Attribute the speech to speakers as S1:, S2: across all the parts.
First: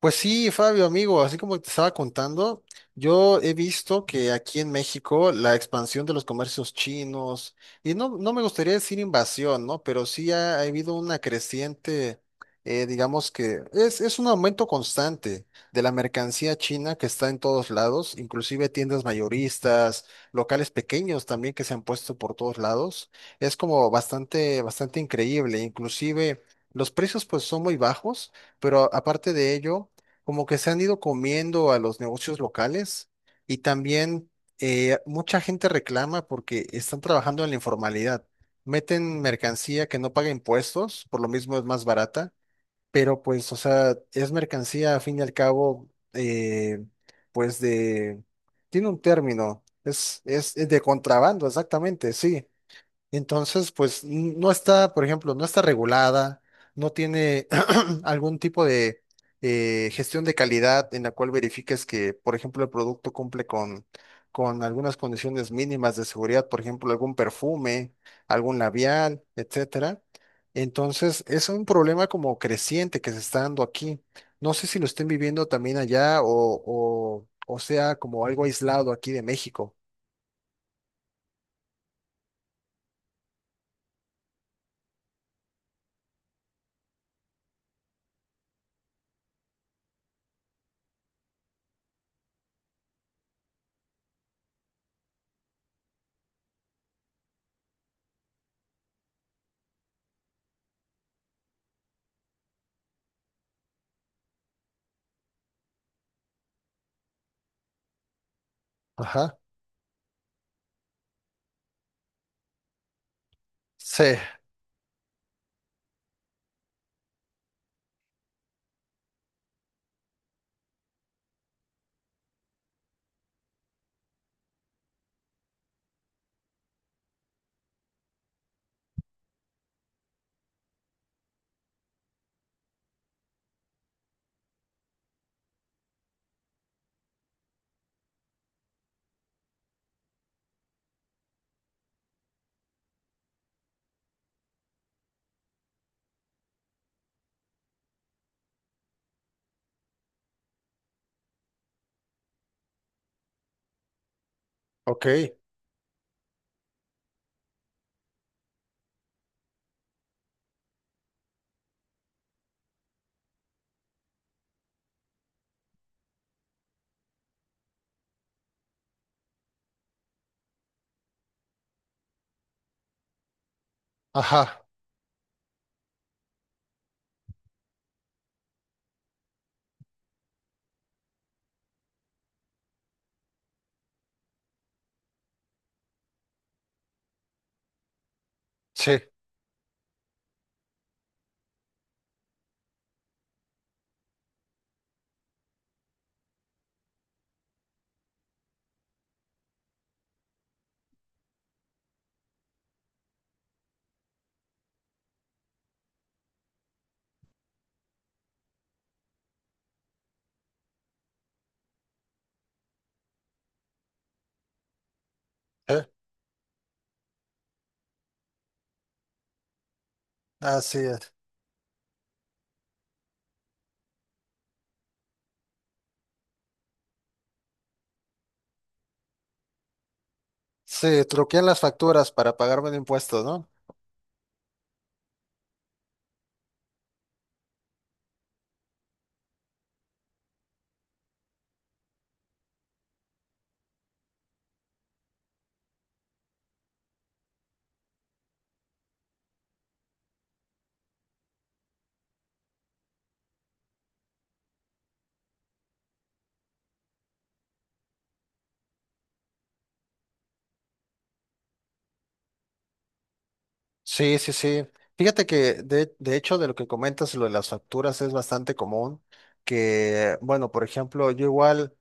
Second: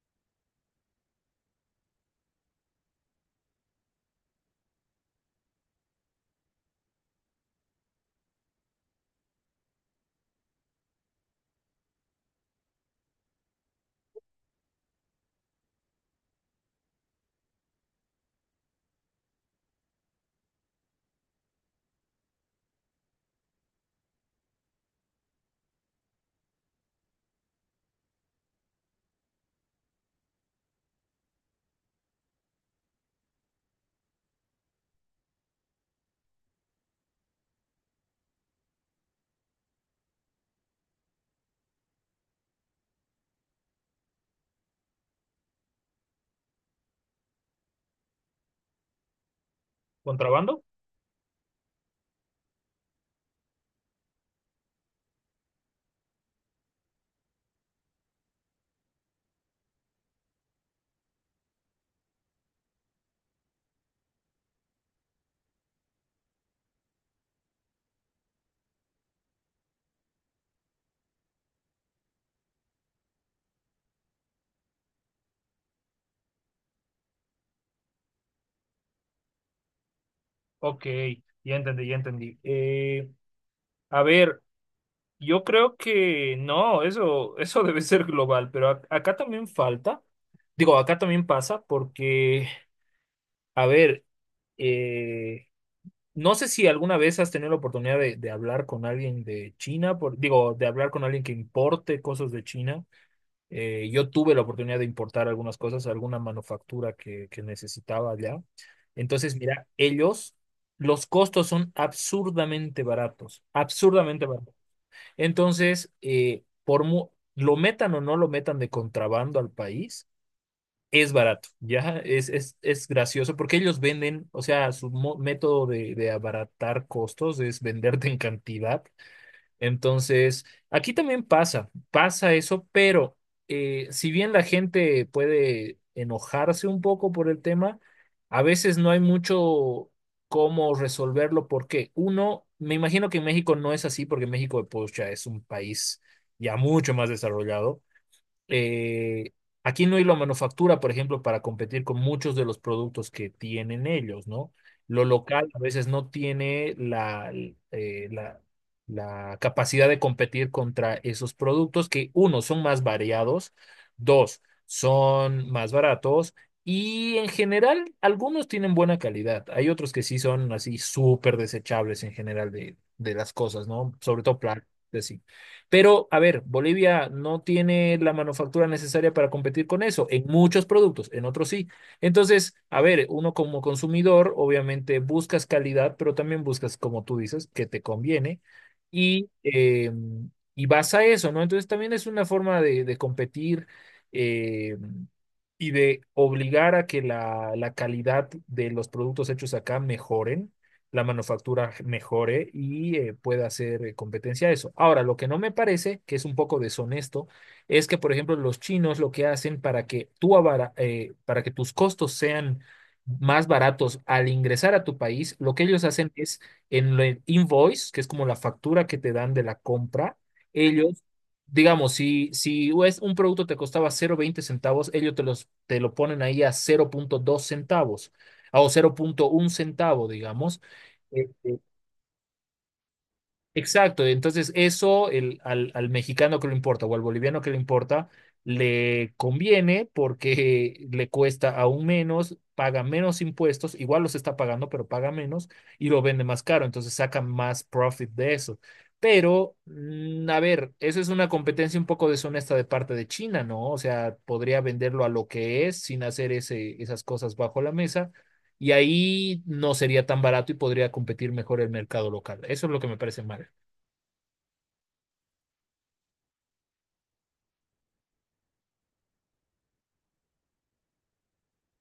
S1: Pues sí, Fabio, amigo, así como te estaba contando, yo he visto que aquí en México la expansión de los comercios chinos, y no, no me gustaría decir invasión, ¿no? Pero sí ha habido una creciente, digamos que es un aumento constante de la mercancía china que está en todos lados, inclusive tiendas mayoristas, locales pequeños también que se han puesto por todos lados. Es como bastante, bastante increíble, inclusive los precios pues son muy bajos, pero aparte de ello como que se han ido comiendo a los negocios locales y también mucha gente reclama porque están trabajando en la informalidad. Meten mercancía que no paga impuestos, por lo mismo es más barata, pero pues, o sea, es mercancía a fin y al cabo, pues de, tiene un término, es, es
S2: ¿Contrabando?
S1: es de contrabando, exactamente, sí. Entonces, pues no está, por ejemplo, no está regulada, no tiene algún tipo de gestión de calidad en la cual verifiques que, por ejemplo, el producto cumple con algunas condiciones mínimas de seguridad, por ejemplo, algún perfume, algún labial, etcétera. Entonces, es un problema como creciente que se está dando aquí. No sé si lo estén viviendo también allá o, o sea como algo aislado aquí de México.
S2: Ok, ya entendí, ya entendí. A ver, yo creo que no, eso debe ser global, pero acá también falta, digo, acá también pasa porque, a ver, eh, no sé si alguna vez has tenido la oportunidad de hablar con alguien de China, por, digo, de hablar con alguien que importe cosas de China. Yo tuve la oportunidad de importar algunas cosas, alguna manufactura que necesitaba allá. Entonces,
S1: Ajá.
S2: mira, ellos, los costos son absurdamente baratos,
S1: Sí,
S2: absurdamente baratos. Entonces, lo metan o no lo metan de contrabando al país, es barato, ¿ya? Es gracioso porque ellos venden, o sea, método de abaratar costos es venderte en cantidad, entonces, aquí también pasa, pasa eso, pero si bien la gente puede enojarse un poco por el tema, a veces no hay mucho cómo resolverlo porque uno, me imagino que en México no es así porque México, pues, ya es un país ya mucho más desarrollado. eh, Aquí no hay la manufactura, por ejemplo, para competir con muchos de los productos que tienen ellos, ¿no? Lo
S1: ok.
S2: local a veces no tiene la, la, la capacidad de competir contra esos productos que, uno, son más variados, dos, son más baratos. Y en general, algunos tienen buena calidad. Hay otros que sí son así súper desechables en general de las cosas, ¿no? Sobre todo
S1: Ajá.
S2: plásticos, sí. Pero, a ver, Bolivia no tiene la manufactura necesaria para competir con eso, en muchos productos, en otros sí. Entonces, a ver, uno como consumidor, obviamente buscas calidad, pero también buscas, como tú dices, que te conviene
S1: Sí,
S2: y, eh, y vas a eso, ¿no? Entonces, también es una forma de competir. eh, y de obligar a que la calidad de los productos hechos acá mejoren, la manufactura mejore y pueda hacer competencia a eso. Ahora, lo que no me parece, que es un poco deshonesto, es que, por ejemplo, los chinos lo que hacen para que para que tus costos sean más baratos al ingresar a tu país, lo que ellos
S1: ¿eh?
S2: hacen es en el invoice, que es como la factura que te dan de la compra,
S1: Así
S2: ellos,
S1: es.
S2: digamos, si es un producto te costaba cero coma veinte centavos, ellos te, los, te lo ponen ahí a cero punto dos centavos o 0.1 centavo, digamos.
S1: Sí,
S2: Eh,
S1: truquean
S2: eh,
S1: las facturas para pagarme de impuestos, ¿no?
S2: Exacto, entonces eso el, al, al mexicano que le importa o al boliviano que le importa, le conviene porque le cuesta aún menos, paga menos impuestos, igual los está pagando, pero paga menos y lo vende más caro, entonces saca más profit de eso. Pero, a ver, eso es una competencia un poco deshonesta de parte de China, ¿no? O sea, podría venderlo a lo que es sin hacer esas cosas bajo la mesa y ahí no sería tan barato y podría competir mejor el mercado local. Eso es lo que me parece mal.
S1: Sí, sí, sí. Fíjate que de hecho de lo que comentas, lo de las facturas es bastante común, que, bueno, por ejemplo, yo igual...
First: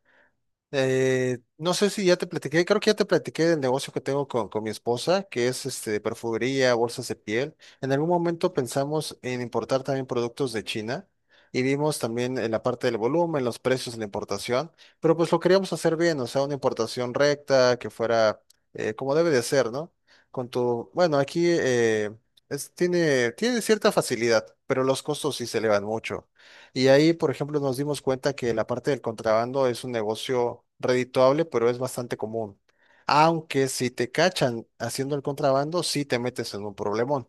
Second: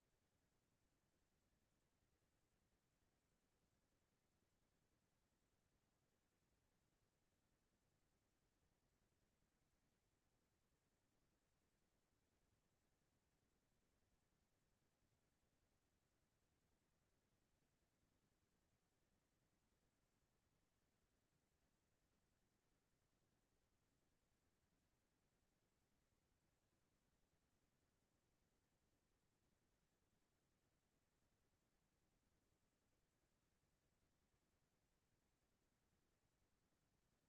S1: No sé si ya te platiqué, creo que ya te platiqué del negocio que tengo con mi esposa, que es este, de perfumería, bolsas de piel. En algún momento pensamos en importar también productos de China y vimos también en la parte del volumen, los precios de la importación, pero pues lo queríamos hacer bien, o sea, una importación recta, que fuera como debe de ser, ¿no? Con tu, bueno, aquí tiene cierta facilidad, pero los costos sí se elevan mucho. Y ahí, por ejemplo, nos dimos cuenta que la parte del contrabando es un negocio redituable, pero es bastante común. Aunque si te cachan haciendo el contrabando, sí te metes en un problemón.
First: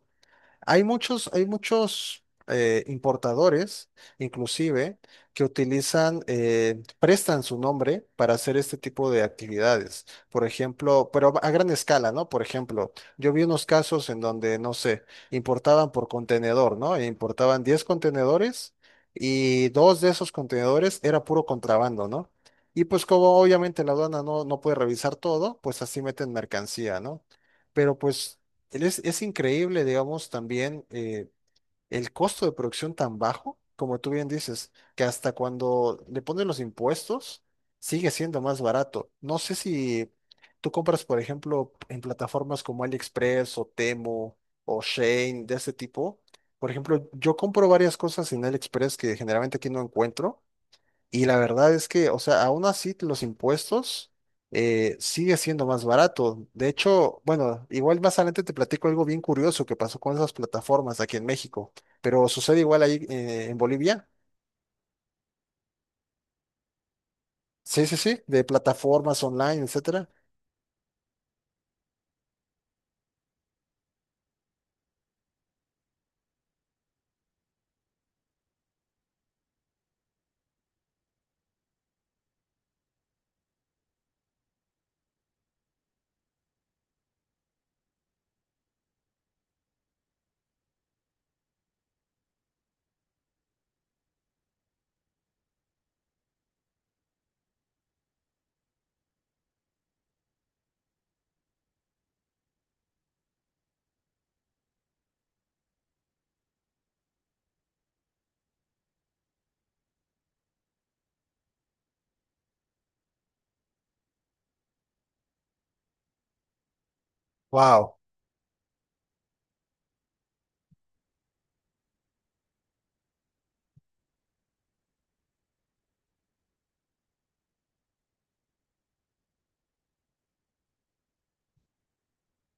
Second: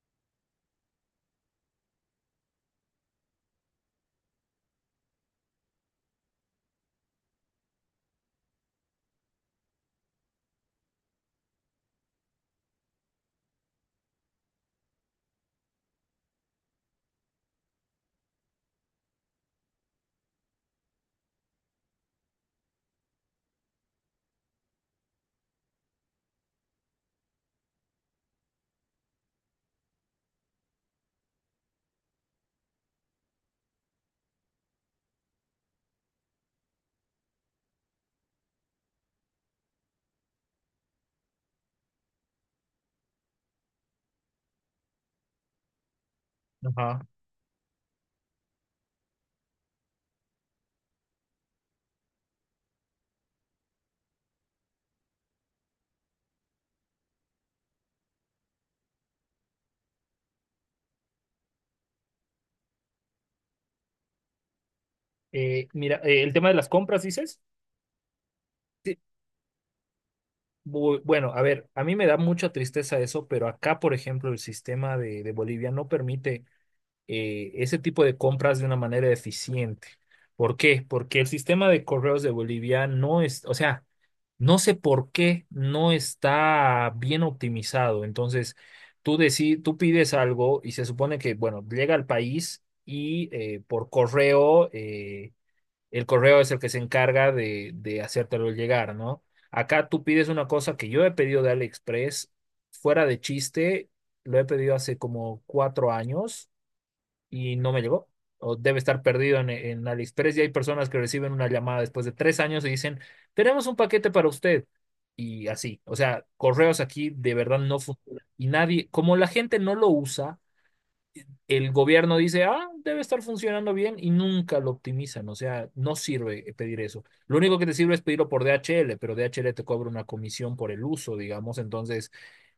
S1: Hay muchos importadores, inclusive, que utilizan, prestan su nombre para hacer este tipo de actividades. Por ejemplo, pero a gran escala, ¿no? Por ejemplo, yo vi unos casos en donde, no sé, importaban por contenedor, ¿no? E importaban 10 contenedores y dos de esos contenedores era puro contrabando, ¿no? Y pues como obviamente la aduana no, no puede revisar todo, pues así meten mercancía, ¿no? Pero pues... es increíble, digamos, también el costo de producción tan bajo, como tú bien dices, que hasta cuando le ponen los impuestos sigue siendo más barato. No sé si tú compras, por ejemplo, en plataformas como AliExpress o Temu o Shein de ese tipo. Por
S2: Ajá.
S1: ejemplo, yo compro varias cosas en AliExpress que generalmente aquí no encuentro y la verdad es que, o sea, aún así los impuestos sigue siendo más barato. De hecho, bueno, igual más adelante te platico algo bien curioso que pasó con esas plataformas aquí en México, pero sucede igual ahí en Bolivia.
S2: Mira, el tema de las compras, dices.
S1: Sí, sí, sí, de
S2: Sí,
S1: plataformas online, etcétera.
S2: Bueno, a ver, a mí me da mucha tristeza eso, pero acá, por ejemplo, el sistema de Bolivia no permite ese tipo de compras de una manera eficiente. ¿Por qué? Porque el sistema de correos de Bolivia no es, o sea, no sé por qué no está bien optimizado. Entonces, tú pides algo y se supone que, bueno, llega al país y por correo. El correo es el que se encarga de hacértelo llegar, ¿no? Acá tú pides una cosa que yo he pedido de AliExpress, fuera de chiste, lo he pedido hace como 4 años y no me llegó. O debe estar perdido en AliExpress y hay personas que reciben una llamada después de 3 años y dicen, tenemos un paquete para usted. Y así, o sea, correos aquí de verdad no
S1: Wow.
S2: funcionan. Y nadie, como la gente no lo usa, el gobierno dice, ah, debe estar funcionando bien y nunca lo optimizan. O sea, no sirve pedir eso. Lo único que te sirve es pedirlo por DHL, pero DHL te cobra una comisión por el uso, digamos. Entonces,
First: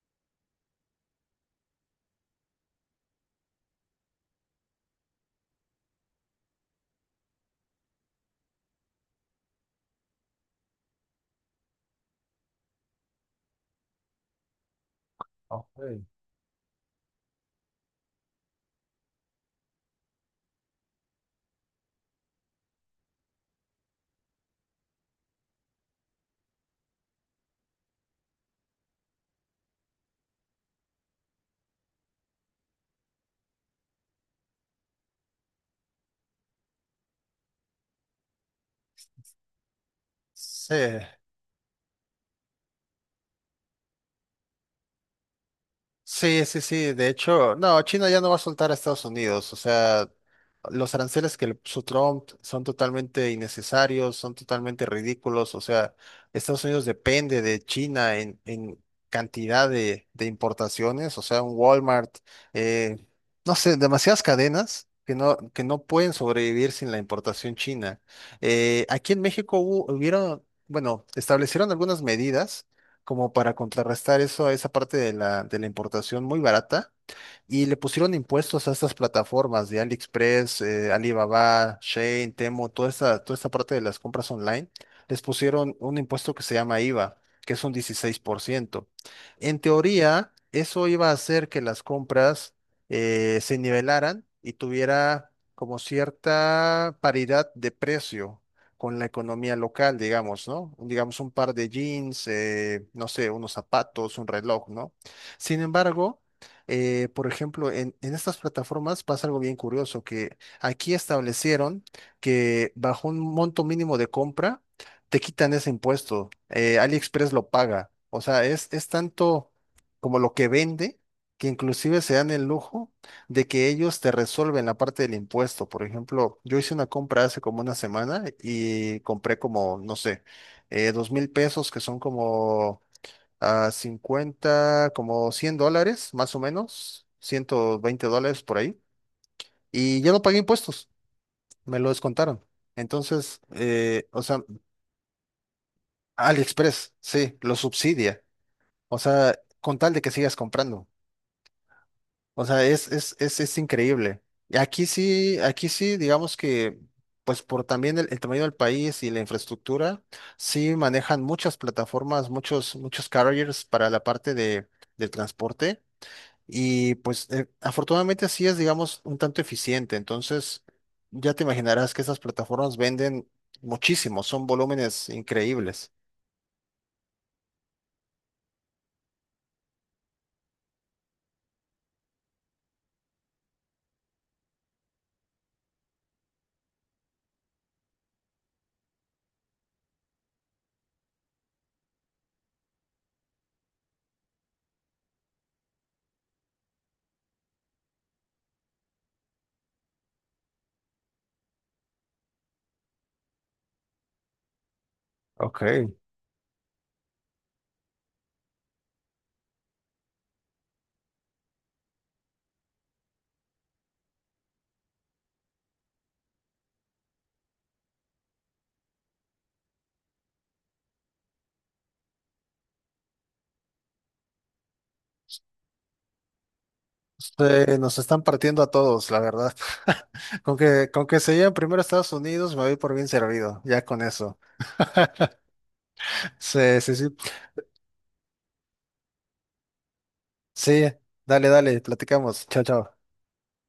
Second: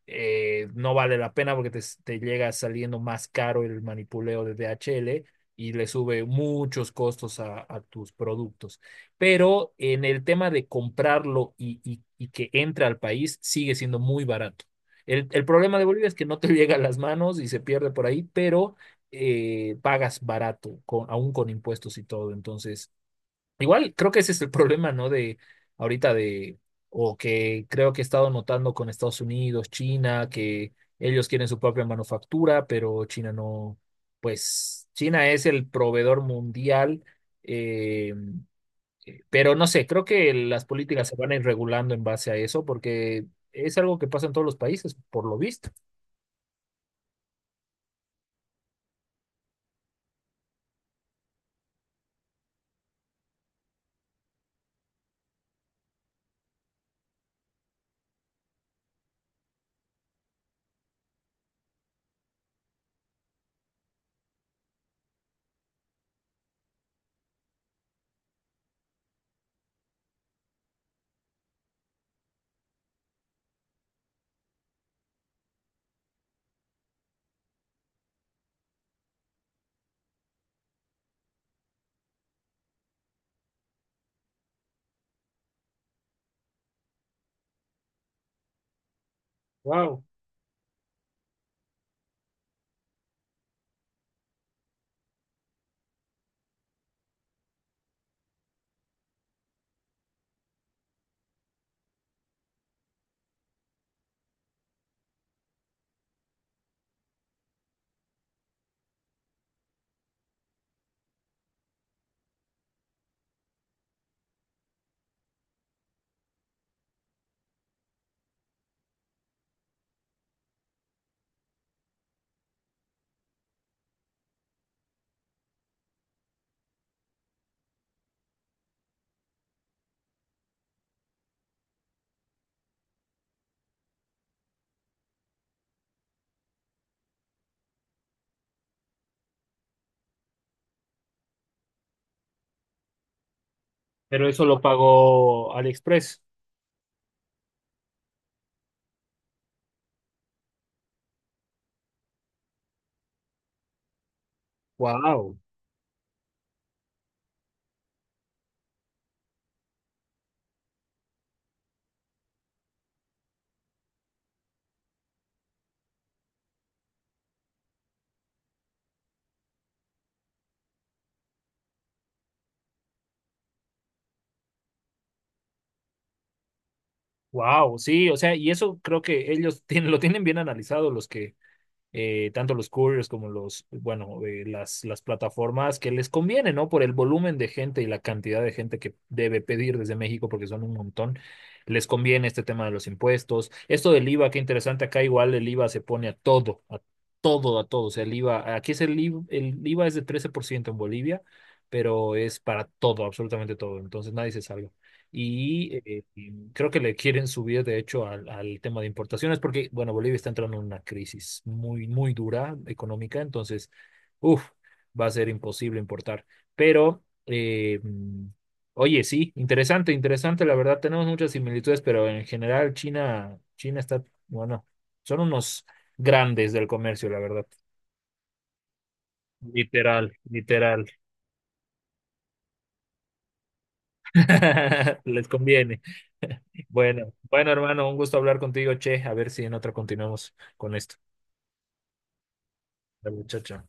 S2: no vale la pena porque te llega saliendo más caro el manipuleo de DHL y le sube muchos costos a tus productos. Pero en el tema de comprarlo y que entre al país, sigue siendo muy barato. El problema de
S1: Ok.
S2: Bolivia es que no te llega a las manos y se pierde por ahí, pero pagas barato, con, aún con impuestos y todo. Entonces, igual creo que ese es el problema, ¿no? De ahorita de, o que creo que he estado notando con Estados Unidos, China, que ellos quieren su propia manufactura, pero China no, pues China es el proveedor mundial, eh, pero no sé, creo que las
S1: Sí.
S2: políticas se van a ir regulando en base a eso, porque es algo que pasa en todos los países, por lo visto.
S1: Sí, sí, sí. De hecho, no, China ya no va a soltar a Estados Unidos. O sea, los aranceles que le puso Trump son totalmente innecesarios, son totalmente ridículos. O sea, Estados Unidos depende de China en cantidad de importaciones. O sea, un Walmart, eh, no sé, demasiadas cadenas. Que no pueden sobrevivir sin la importación china. Aquí en México bueno, establecieron algunas medidas como para contrarrestar esa parte de la importación muy barata y le pusieron impuestos a estas plataformas de AliExpress, Alibaba, Shein, Temu, toda esta parte de las compras online, les pusieron un impuesto que se llama IVA, que es un 16%. En
S2: Wow.
S1: teoría, eso iba a hacer que las compras se nivelaran y tuviera como cierta paridad de precio con la economía local, digamos, ¿no? Digamos un par de jeans, no sé, unos zapatos, un reloj, ¿no? Sin embargo, por ejemplo, en estas plataformas pasa algo bien curioso, que aquí establecieron que bajo un monto mínimo de compra te quitan ese impuesto. AliExpress lo paga. O sea, es tanto como lo que vende que inclusive se dan el lujo de que ellos te resuelven la parte del impuesto. Por ejemplo, yo hice una compra hace como una semana y compré como, no sé, 2.000 pesos, que son como a 50 como $100, más o menos, $120 por ahí, y yo no pagué impuestos, me lo descontaron. Entonces, o
S2: Pero
S1: sea,
S2: eso lo pagó AliExpress.
S1: AliExpress, sí, lo subsidia, o sea, con tal de que sigas comprando, o sea, es increíble. Y
S2: Wow.
S1: aquí sí, digamos que, pues por también el tamaño del país y la infraestructura, sí manejan muchas plataformas, muchos carriers para la parte de, del transporte. Y pues afortunadamente así es, digamos, un tanto eficiente. Entonces, ya te imaginarás que esas plataformas venden muchísimo, son volúmenes increíbles.
S2: Wow, sí, o sea, y eso creo que ellos tienen, lo tienen bien analizado, los que, tanto los couriers como los, bueno, las plataformas que les conviene, ¿no? Por el volumen de gente y la cantidad de gente que debe pedir desde México, porque son un montón, les conviene este tema de los impuestos. Esto del IVA, qué interesante, acá igual el IVA se pone a todo, a todo, a todo. O sea, el IVA, aquí es el IVA, el IVA es de 13% en Bolivia, pero es para todo, absolutamente todo. Entonces nadie se salva.
S1: Ok.
S2: Y creo que le quieren subir, de hecho, al, al tema de importaciones, porque, bueno, Bolivia está entrando en una crisis muy, muy dura económica, entonces, uff, va a ser imposible importar. Pero, oye, sí, interesante, interesante, la verdad, tenemos muchas similitudes, pero en general China, China está, bueno, son unos grandes del comercio, la verdad.
S1: Nos están partiendo a todos, la verdad.
S2: Literal,
S1: Con
S2: literal.
S1: que, con que se lleven primero a Estados Unidos, me voy por bien servido, ya con eso.
S2: Les conviene.
S1: Sí, sí, sí.
S2: Bueno, bueno, hermano, un gusto hablar contigo, che. A ver si en otra continuamos con
S1: Sí,
S2: esto.
S1: dale, dale, platicamos. Chao, chao.
S2: Dale, chao, chao.